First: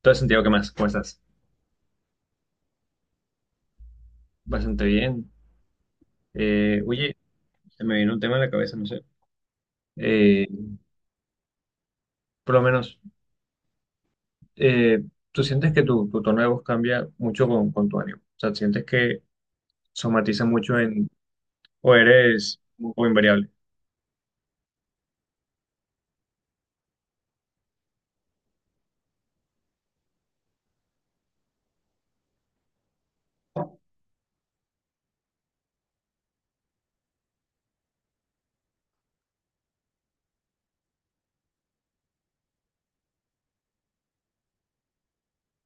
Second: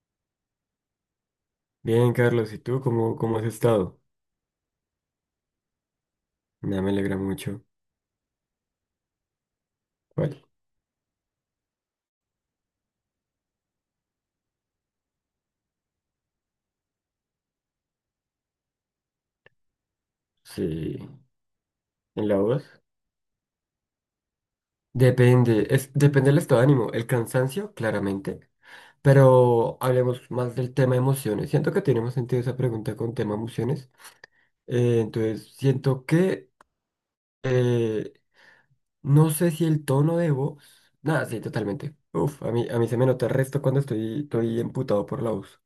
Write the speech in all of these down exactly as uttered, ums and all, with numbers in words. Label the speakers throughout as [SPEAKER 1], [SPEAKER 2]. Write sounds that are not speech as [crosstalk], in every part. [SPEAKER 1] Todo Santiago, ¿qué más? ¿Cómo estás?
[SPEAKER 2] Bien, Carlos, ¿y tú cómo, cómo has estado?
[SPEAKER 1] Bastante bien.
[SPEAKER 2] Nada,
[SPEAKER 1] Eh,
[SPEAKER 2] me
[SPEAKER 1] oye,
[SPEAKER 2] alegra mucho.
[SPEAKER 1] se me vino un tema en la cabeza, no sé.
[SPEAKER 2] ¿Cuál?
[SPEAKER 1] Eh, por lo menos, eh, ¿tú sientes que tu, tu tono de voz cambia mucho con, con tu ánimo? O sea, ¿sientes que somatiza mucho
[SPEAKER 2] Sí,
[SPEAKER 1] en, o
[SPEAKER 2] en la
[SPEAKER 1] eres
[SPEAKER 2] voz.
[SPEAKER 1] un poco invariable?
[SPEAKER 2] Depende, es, depende del estado de ánimo, el cansancio, claramente, pero hablemos más del tema emociones. Siento que tiene más sentido esa pregunta con tema emociones. Eh, entonces, siento que eh, no sé si el tono de voz. Nada, sí, totalmente. Uf, a mí, a mí se me nota el resto cuando estoy, estoy emputado por la voz.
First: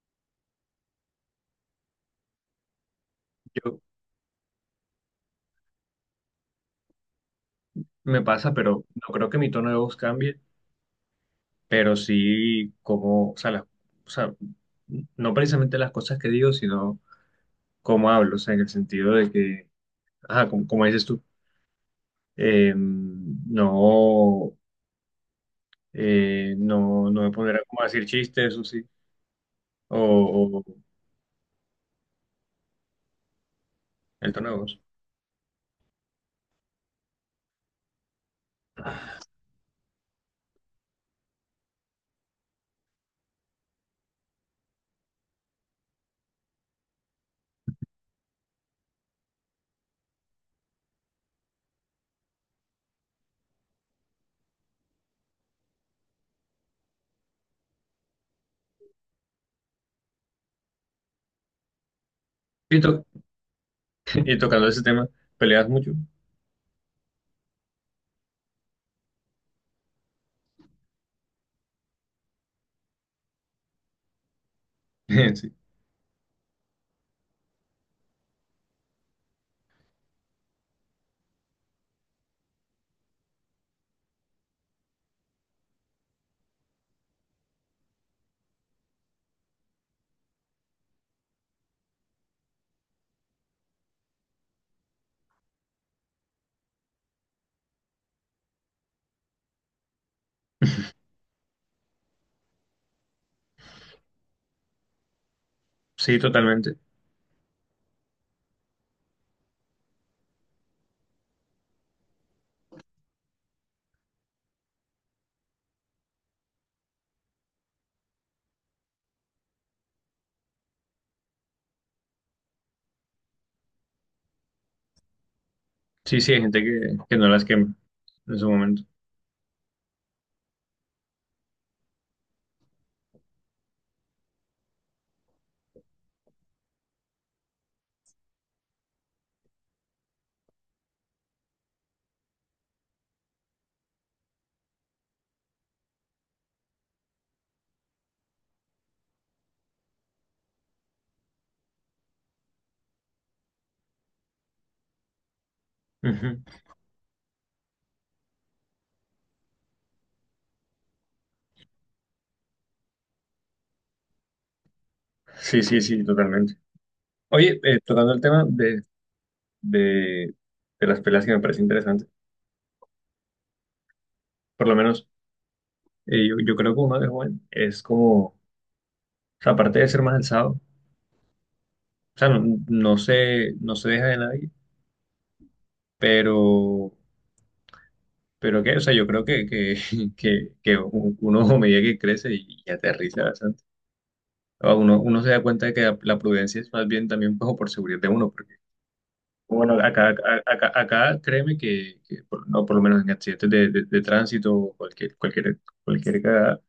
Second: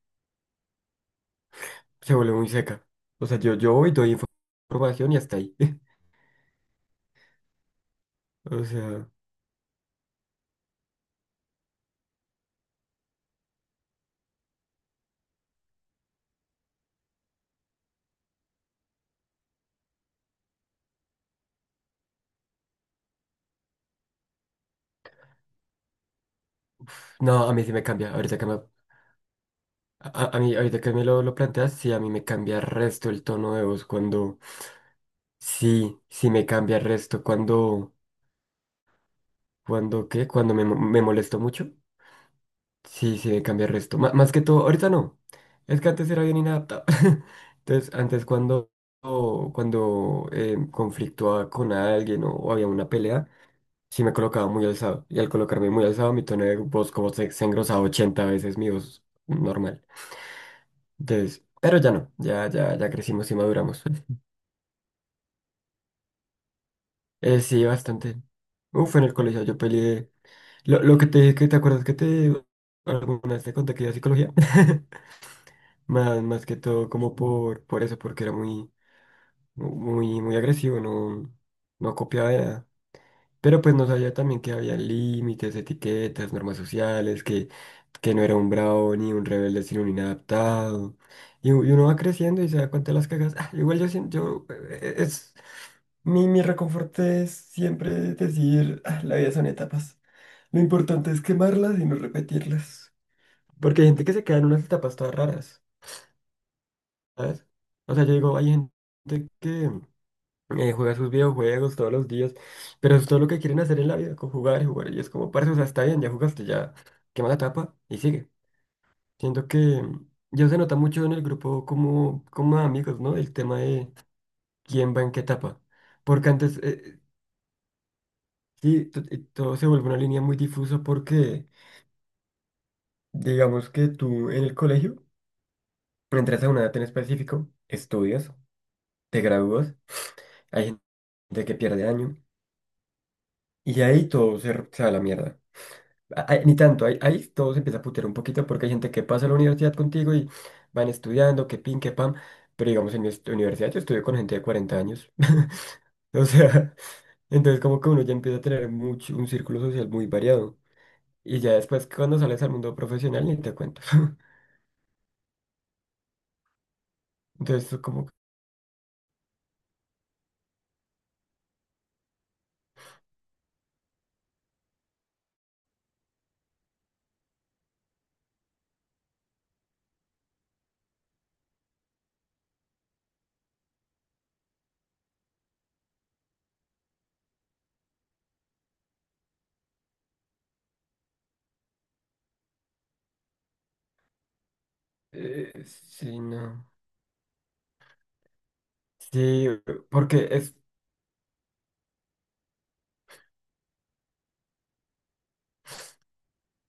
[SPEAKER 2] Se vuelve muy seca. O sea, yo, yo
[SPEAKER 1] Yo,
[SPEAKER 2] voy, doy información y hasta ahí. [laughs]
[SPEAKER 1] me pasa,
[SPEAKER 2] O
[SPEAKER 1] pero
[SPEAKER 2] sea.
[SPEAKER 1] no creo que mi tono de voz cambie, pero sí como, o sea, las- o sea, no precisamente las cosas que digo, sino cómo hablo, o sea, en el sentido de que, ajá, como, como dices tú, eh, no. eh, no, no me
[SPEAKER 2] No, a
[SPEAKER 1] pondrá
[SPEAKER 2] mí sí
[SPEAKER 1] como
[SPEAKER 2] me
[SPEAKER 1] a decir
[SPEAKER 2] cambia. Ahorita
[SPEAKER 1] chistes,
[SPEAKER 2] que me,
[SPEAKER 1] eso sí,
[SPEAKER 2] a, a mí,
[SPEAKER 1] o,
[SPEAKER 2] ahorita
[SPEAKER 1] o
[SPEAKER 2] que me lo, lo planteas, sí, a mí me cambia el resto el tono de voz
[SPEAKER 1] el
[SPEAKER 2] cuando,
[SPEAKER 1] tono de voz.
[SPEAKER 2] Sí, sí me cambia el resto cuando, cuando, ¿qué? Cuando me, mo- me molesto mucho. Sí, sí me cambia el resto. Ma- más que todo, ahorita no. Es que antes era bien inadaptado. [laughs] Entonces, antes cuando, o cuando eh, conflictuaba con alguien o, o había una pelea, sí me colocaba muy alzado. Y al colocarme muy alzado, mi tono de voz como se, se engrosaba ochenta veces mi voz normal. Entonces, pero ya no, ya, ya,
[SPEAKER 1] Y,
[SPEAKER 2] ya
[SPEAKER 1] to-
[SPEAKER 2] crecimos y maduramos. [laughs]
[SPEAKER 1] [laughs] y tocando ese tema, ¿peleas mucho?
[SPEAKER 2] Eh, sí, bastante. Uf, en el colegio yo peleé. Lo, lo que te dije, que te acuerdas que te alguna vez te conté que iba a psicología. [laughs]
[SPEAKER 1] [laughs]
[SPEAKER 2] Más, más que todo como por, por eso, porque era muy, muy, muy agresivo, no, no copiaba de nada. Pero pues no sabía también que había límites, etiquetas, normas sociales, que, que no era un bravo ni un rebelde, sino un inadaptado. Y, u- y uno va creciendo y se da cuenta de las cagas. Ah, igual yo siento, yo, eh, eh, es, mi, mi reconforte es siempre decir: "Ah, la vida son etapas. Lo importante es quemarlas y no repetirlas. Porque hay gente que se queda en unas etapas todas raras,
[SPEAKER 1] Sí, sí, totalmente.
[SPEAKER 2] ¿sabes?". O sea, yo digo, hay gente que eh, juega sus videojuegos todos los días, pero es todo lo que quieren hacer en la vida, con jugar y jugar. Y es como, parce, o sea, está bien, ya jugaste, ya quema la tapa y sigue. Siento que ya se nota mucho en el grupo como, como amigos, ¿no? El tema de quién va en qué etapa.
[SPEAKER 1] Sí,
[SPEAKER 2] Porque
[SPEAKER 1] sí, hay
[SPEAKER 2] antes,
[SPEAKER 1] gente que,
[SPEAKER 2] eh,
[SPEAKER 1] que no las quema en su momento.
[SPEAKER 2] sí, to- eh, todo se vuelve una línea muy difusa porque, digamos que tú en el colegio entras a una edad en específico, estudias, te gradúas, hay gente que pierde año y ahí todo se, r- se va a la mierda. Ahí- ni tanto, ahí, ahí todo se empieza a putear un poquito porque hay gente que pasa a la universidad contigo y van estudiando, que pin, que pam, pero digamos en mi est- universidad yo estudio con gente de cuarenta años, [laughs] o
[SPEAKER 1] Ujú.
[SPEAKER 2] sea, entonces como que uno ya empieza a tener mucho, un círculo social muy variado y ya después cuando sales al mundo profesional ni te cuento. [laughs]
[SPEAKER 1] Sí, sí, sí, totalmente. Oye,
[SPEAKER 2] Entonces
[SPEAKER 1] eh,
[SPEAKER 2] es como,
[SPEAKER 1] tocando el tema de, de, de las peleas que me parece interesante, por lo menos eh, yo, yo creo que uno de joven es como, o sea, aparte de ser más alzado, o sea, no, no se, no se deja de nadie, pero Pero que, o sea, yo creo que, que, [laughs] que, que uno [laughs] a medida que crece y, y aterriza bastante, o uno, uno se da
[SPEAKER 2] que, eh,
[SPEAKER 1] cuenta de que la, la
[SPEAKER 2] sí,
[SPEAKER 1] prudencia
[SPEAKER 2] no,
[SPEAKER 1] es más bien también como por seguridad de uno, porque,
[SPEAKER 2] sí,
[SPEAKER 1] bueno, acá,
[SPEAKER 2] porque
[SPEAKER 1] acá,
[SPEAKER 2] es,
[SPEAKER 1] acá, acá créeme que, que por- no, por lo menos en accidentes de, de, de tránsito o cualquier, cualquier, cualquier cagada,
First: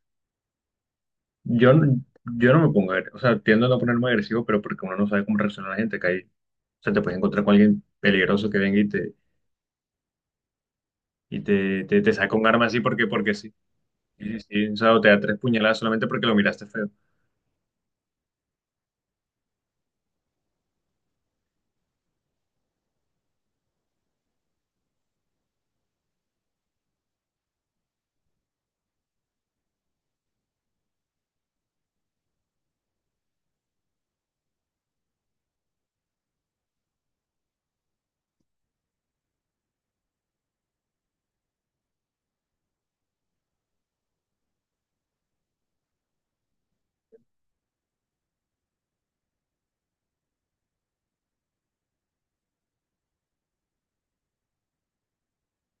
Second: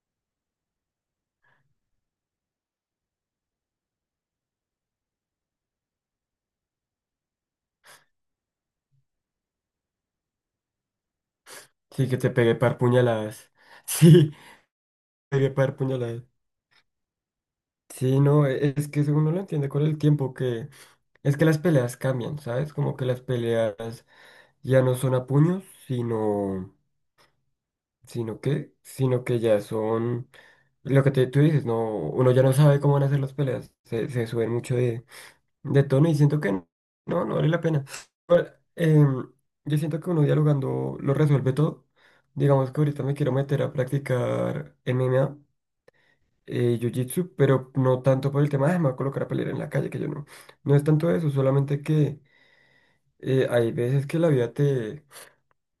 [SPEAKER 1] yo, no- yo no me pongo, agre- o sea, tiendo a no ponerme agresivo, pero porque uno no sabe cómo reacciona la gente, acá hay, o sea, te puedes encontrar con alguien peligroso que venga y te, y te, te,
[SPEAKER 2] sí
[SPEAKER 1] te
[SPEAKER 2] que te
[SPEAKER 1] saca un
[SPEAKER 2] pegué
[SPEAKER 1] arma
[SPEAKER 2] par
[SPEAKER 1] así porque, porque sí.
[SPEAKER 2] puñaladas, [laughs] sí,
[SPEAKER 1] Sí, sí, sí, o sea, o te da tres
[SPEAKER 2] pegué par
[SPEAKER 1] puñaladas solamente
[SPEAKER 2] puñaladas,
[SPEAKER 1] porque lo miraste feo.
[SPEAKER 2] sí, no, e- es que eso uno lo entiende con el tiempo. Es que las peleas cambian, ¿sabes? Como que las peleas ya no son a puños, sino, sino que, sino que ya son lo que te- tú dices, no, uno ya no sabe cómo van a ser las peleas, se, se suben mucho de, de tono y siento que no, no vale la pena. Pero, em, yo siento que uno dialogando lo resuelve todo. Digamos que ahorita me quiero meter a practicar M M A, eh, Jiu-Jitsu, pero no tanto por el tema de "Ah, me voy a colocar a pelear en la calle, que yo no". No es tanto eso, solamente que eh, hay veces que la vida te,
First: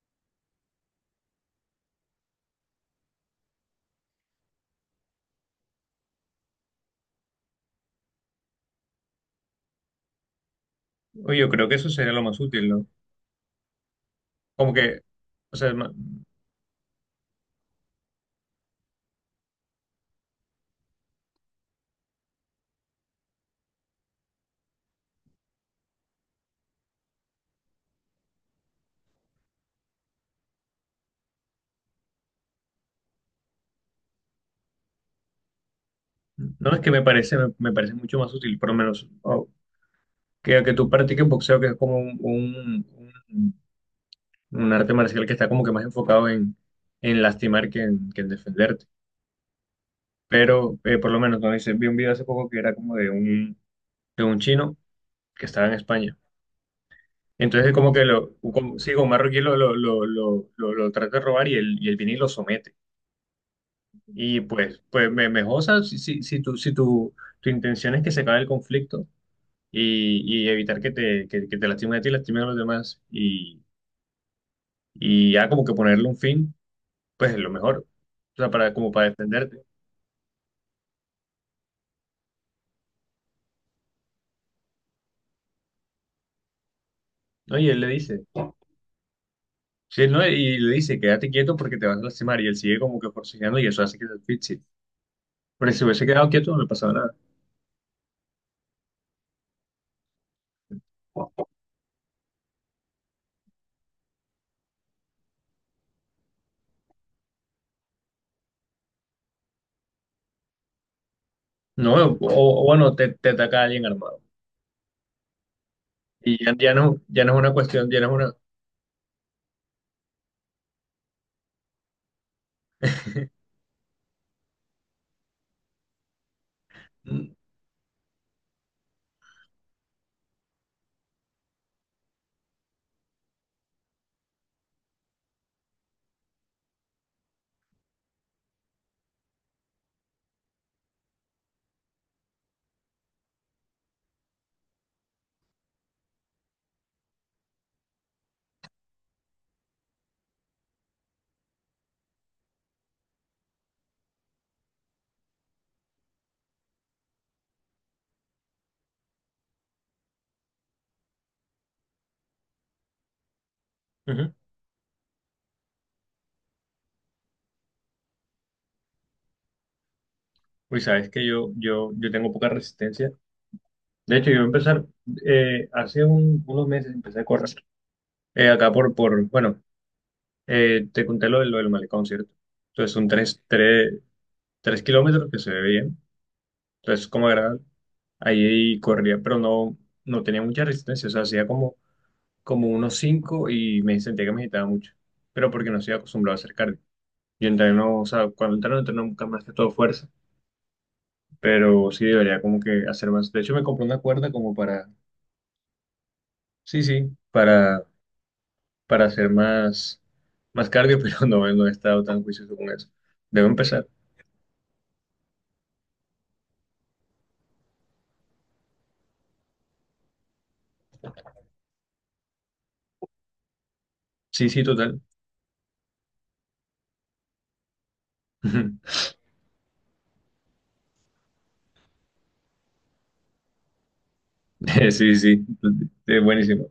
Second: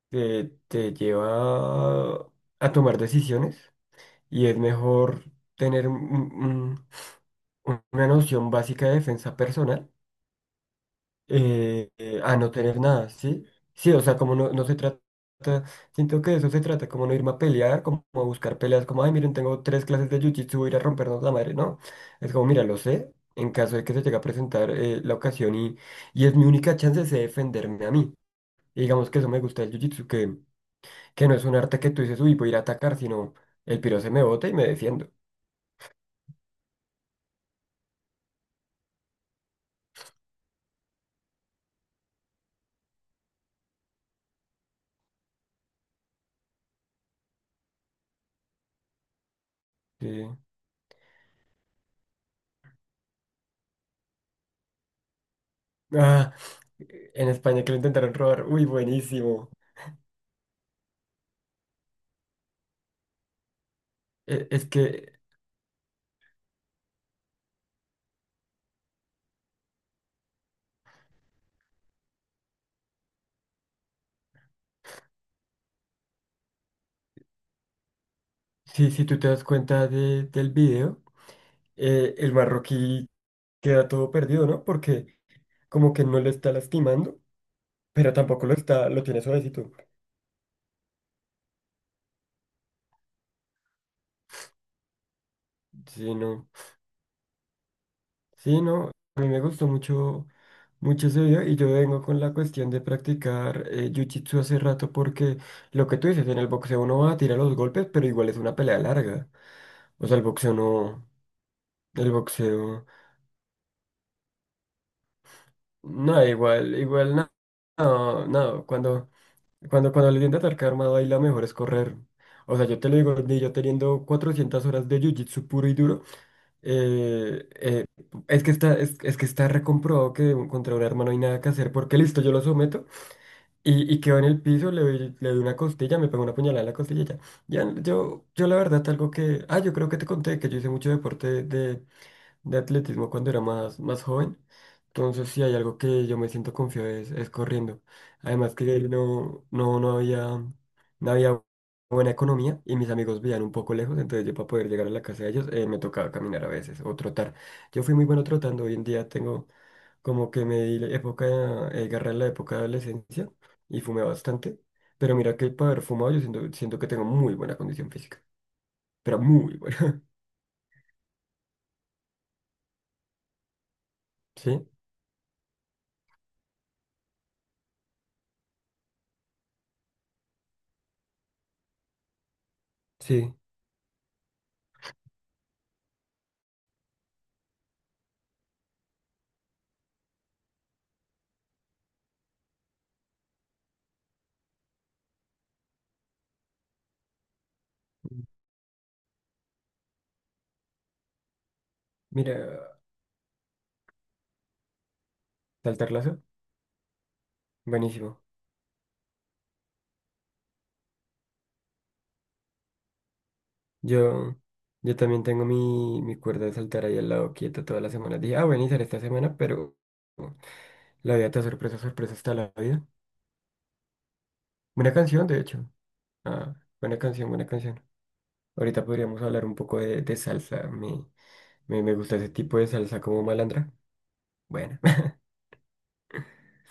[SPEAKER 2] te, te lleva a tomar decisiones y es mejor tener un- un- una noción básica de defensa personal
[SPEAKER 1] Oye, yo creo que eso
[SPEAKER 2] eh,
[SPEAKER 1] sería
[SPEAKER 2] eh,
[SPEAKER 1] lo
[SPEAKER 2] a
[SPEAKER 1] más
[SPEAKER 2] no
[SPEAKER 1] útil,
[SPEAKER 2] tener
[SPEAKER 1] ¿no?
[SPEAKER 2] nada, ¿sí? Sí, o sea, como no, no
[SPEAKER 1] Como
[SPEAKER 2] se
[SPEAKER 1] que,
[SPEAKER 2] trata,
[SPEAKER 1] o sea, no,
[SPEAKER 2] siento que de eso se trata, como no irme a pelear, como a buscar peleas, como, ay, miren, tengo tres clases de jiu-jitsu, voy a ir a rompernos la madre, no. Es como, mira, lo sé, en caso de que se llegue a presentar eh, la ocasión y, y es mi única chance de defenderme a mí. Y digamos que eso me gusta del jiu-jitsu, que, que no es un arte que tú dices, uy, voy a ir a atacar, sino el piro se me bota y me defiendo.
[SPEAKER 1] no es que me parece, me, me parece mucho más útil, por lo menos, o que, que tú practiques boxeo, que es como un, un- un- un arte marcial que está como que más enfocado en, en lastimar que en, que en defenderte.
[SPEAKER 2] Sí.
[SPEAKER 1] Pero, eh, por lo menos, no hice, vi un video hace poco que era como de un, de un chino que estaba en España.
[SPEAKER 2] Ah, en España
[SPEAKER 1] Entonces,
[SPEAKER 2] que lo
[SPEAKER 1] como que
[SPEAKER 2] intentaron
[SPEAKER 1] lo,
[SPEAKER 2] robar, uy,
[SPEAKER 1] como, sí, como un marroquí
[SPEAKER 2] buenísimo.
[SPEAKER 1] lo, lo, lo, lo, lo, lo trata de robar y él, y él viene y lo somete. Y
[SPEAKER 2] E- Es
[SPEAKER 1] pues, pues
[SPEAKER 2] que,
[SPEAKER 1] me, mejor, o sea, si, si, si, tu, si tu, tu intención es que se acabe el conflicto y, y evitar que te, que, que te lastimen a ti y lastimen a los demás y, y ya como que ponerle un fin, pues es lo mejor, o sea, para, como
[SPEAKER 2] sí, si
[SPEAKER 1] para
[SPEAKER 2] tú te das
[SPEAKER 1] defenderte,
[SPEAKER 2] cuenta de- del video, eh, el marroquí queda todo perdido, ¿no? Porque como que no le está lastimando,
[SPEAKER 1] ¿no? Y él le
[SPEAKER 2] pero
[SPEAKER 1] dice,
[SPEAKER 2] tampoco lo está, lo tiene suavecito.
[SPEAKER 1] sí, ¿no? Y le dice, quédate quieto porque te vas a lastimar y él sigue como que forcejeando y eso hace que te asfixie. Pero si se hubiese
[SPEAKER 2] Sí,
[SPEAKER 1] quedado
[SPEAKER 2] no.
[SPEAKER 1] quieto no le pasaba nada.
[SPEAKER 2] Sí, no, a mí me gustó mucho, mucho ese video y yo vengo con la cuestión de practicar eh, jiu-jitsu hace rato porque lo que tú dices, en el boxeo uno va a tirar los golpes, pero igual es una pelea larga. O sea, el boxeo no,
[SPEAKER 1] No,
[SPEAKER 2] el
[SPEAKER 1] o, o
[SPEAKER 2] boxeo,
[SPEAKER 1] bueno, te, te ataca alguien armado.
[SPEAKER 2] no,
[SPEAKER 1] Y ya, ya
[SPEAKER 2] igual,
[SPEAKER 1] no,
[SPEAKER 2] igual,
[SPEAKER 1] ya
[SPEAKER 2] no,
[SPEAKER 1] no es una cuestión, ya no
[SPEAKER 2] no,
[SPEAKER 1] es
[SPEAKER 2] no, cuando, cuando, cuando le tiende a atacar armado ahí la mejor es correr. O sea, yo te lo digo, ni yo teniendo cuatrocientas horas de jiu-jitsu puro y duro.
[SPEAKER 1] una...
[SPEAKER 2] Eh, eh, es que está, es, es que está recomprobado que un- contra un arma no hay nada que hacer, porque listo, yo lo someto y, y quedo en el piso, le doy, le doy una costilla, me pego una puñalada en la costilla y ya. Ya, yo, yo la verdad, algo que... Ah, yo creo que te conté que yo hice mucho deporte de, de atletismo cuando era más, más joven. Entonces, si hay algo que yo me siento confiado es, es corriendo. Además que no, no, no había, no había buena economía y mis amigos vivían un poco lejos, entonces yo para poder llegar a la casa de ellos eh, me tocaba caminar a veces o trotar. Yo fui muy bueno trotando, hoy en día tengo como que me di la época, eh, garra en la época de adolescencia y fumé
[SPEAKER 1] Ujú.
[SPEAKER 2] bastante. Pero mira que para haber fumado yo siento, siento que tengo muy buena condición física, pero muy buena. [laughs]
[SPEAKER 1] Uy, sabes que yo, yo, yo tengo poca resistencia. De hecho, yo voy a
[SPEAKER 2] Sí,
[SPEAKER 1] empezar, eh, hace un- unos meses empecé a correr. Eh, acá por, por, bueno, eh, te conté lo, de- lo del malecón, ¿cierto? Entonces son
[SPEAKER 2] sí.
[SPEAKER 1] tres, tres, tres kilómetros que se ve bien. Entonces, como agradable. Ahí corría, pero no, no tenía mucha resistencia. O sea, hacía como, como unos cinco y me sentía que me agitaba mucho. Pero porque no estoy acostumbrado a hacer cardio. Yo entreno, o sea, cuando entreno, entreno nunca más que todo fuerza. Pero sí debería como
[SPEAKER 2] Mira,
[SPEAKER 1] que hacer más. De hecho, me compré una cuerda como para
[SPEAKER 2] saltar lazo.
[SPEAKER 1] sí, sí, para,
[SPEAKER 2] Buenísimo.
[SPEAKER 1] para hacer más, más cardio, [laughs] pero no, no he estado tan juicioso con eso. Debo empezar.
[SPEAKER 2] Yo, yo también tengo mi, mi cuerda de saltar ahí al lado quieta toda la semana. Dije, ah, voy a iniciar esta semana, pero la vida te da sorpresa, sorpresa está la vida.
[SPEAKER 1] Sí, sí,
[SPEAKER 2] Buena
[SPEAKER 1] total.
[SPEAKER 2] canción, de hecho. Ah, buena canción, buena canción. Ahorita
[SPEAKER 1] [laughs]
[SPEAKER 2] podríamos hablar un poco de, de salsa. Me, me, me gusta ese tipo de salsa como malandra. Bueno.
[SPEAKER 1] Eh, Sí, sí, es buenísimo.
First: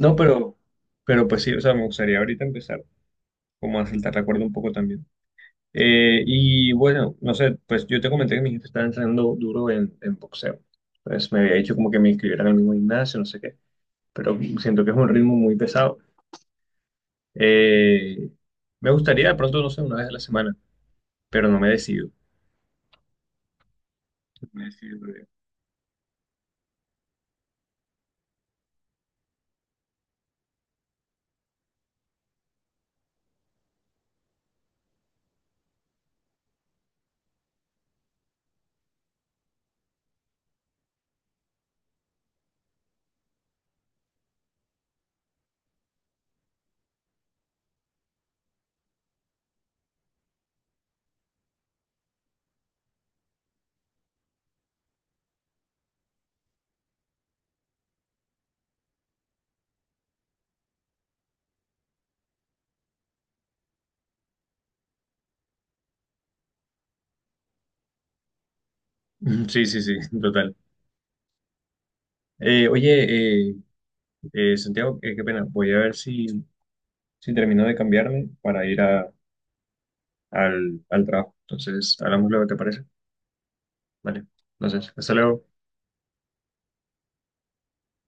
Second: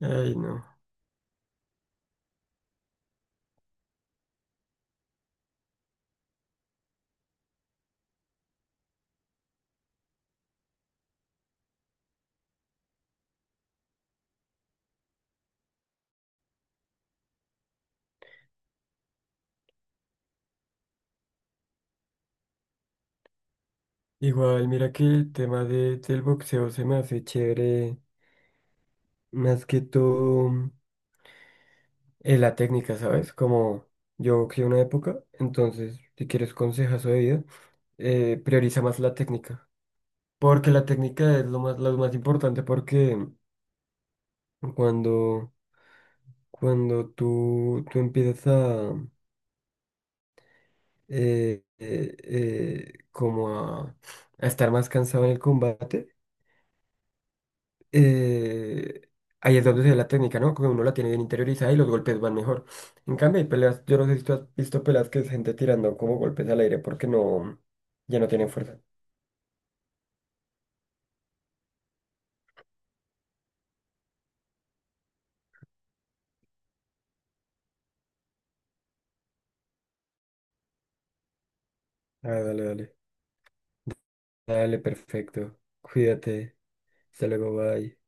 [SPEAKER 2] [laughs] Ay,
[SPEAKER 1] pero,
[SPEAKER 2] no.
[SPEAKER 1] pero pues sí, o sea, me gustaría ahorita empezar como a saltar la cuerda un poco también. Eh, y bueno, no sé, pues yo te comenté que mi jefe estaba entrenando duro en, en boxeo. Pues me había dicho como que me inscribieran al mismo gimnasio, no sé qué, pero siento que es un ritmo muy pesado. Eh, Me gustaría de pronto, no sé, una vez a la semana, pero no me decido.
[SPEAKER 2] Igual,
[SPEAKER 1] Me
[SPEAKER 2] mira que
[SPEAKER 1] sirve.
[SPEAKER 2] el tema de, del boxeo se me hace chévere. Más que todo. eh, la técnica, ¿sabes? Como yo que una época, entonces, si quieres consejazo de vida, eh, prioriza más la técnica. Porque la técnica es lo más, lo más importante, porque cuando, cuando tú, tú empiezas a, eh, eh, eh, como a, a estar más cansado en el combate, eh, ahí es donde se ve la técnica, ¿no? Como uno la tiene bien interiorizada y los golpes van mejor. En cambio, hay peleas, yo no sé si tú has visto peleas que es gente tirando como golpes al aire porque no, ya no tienen fuerza.
[SPEAKER 1] [laughs] Sí, sí, sí, total. Eh, oye, eh, eh, Santiago, eh, qué pena. Voy a ver si, si termino de cambiarme para ir a, al, al trabajo. Entonces, hablamos
[SPEAKER 2] Ah,
[SPEAKER 1] luego, ¿te
[SPEAKER 2] dale,
[SPEAKER 1] parece?
[SPEAKER 2] dale.
[SPEAKER 1] Vale.
[SPEAKER 2] Dale,
[SPEAKER 1] Entonces, hasta luego.
[SPEAKER 2] perfecto. Cuídate. Hasta luego, bye.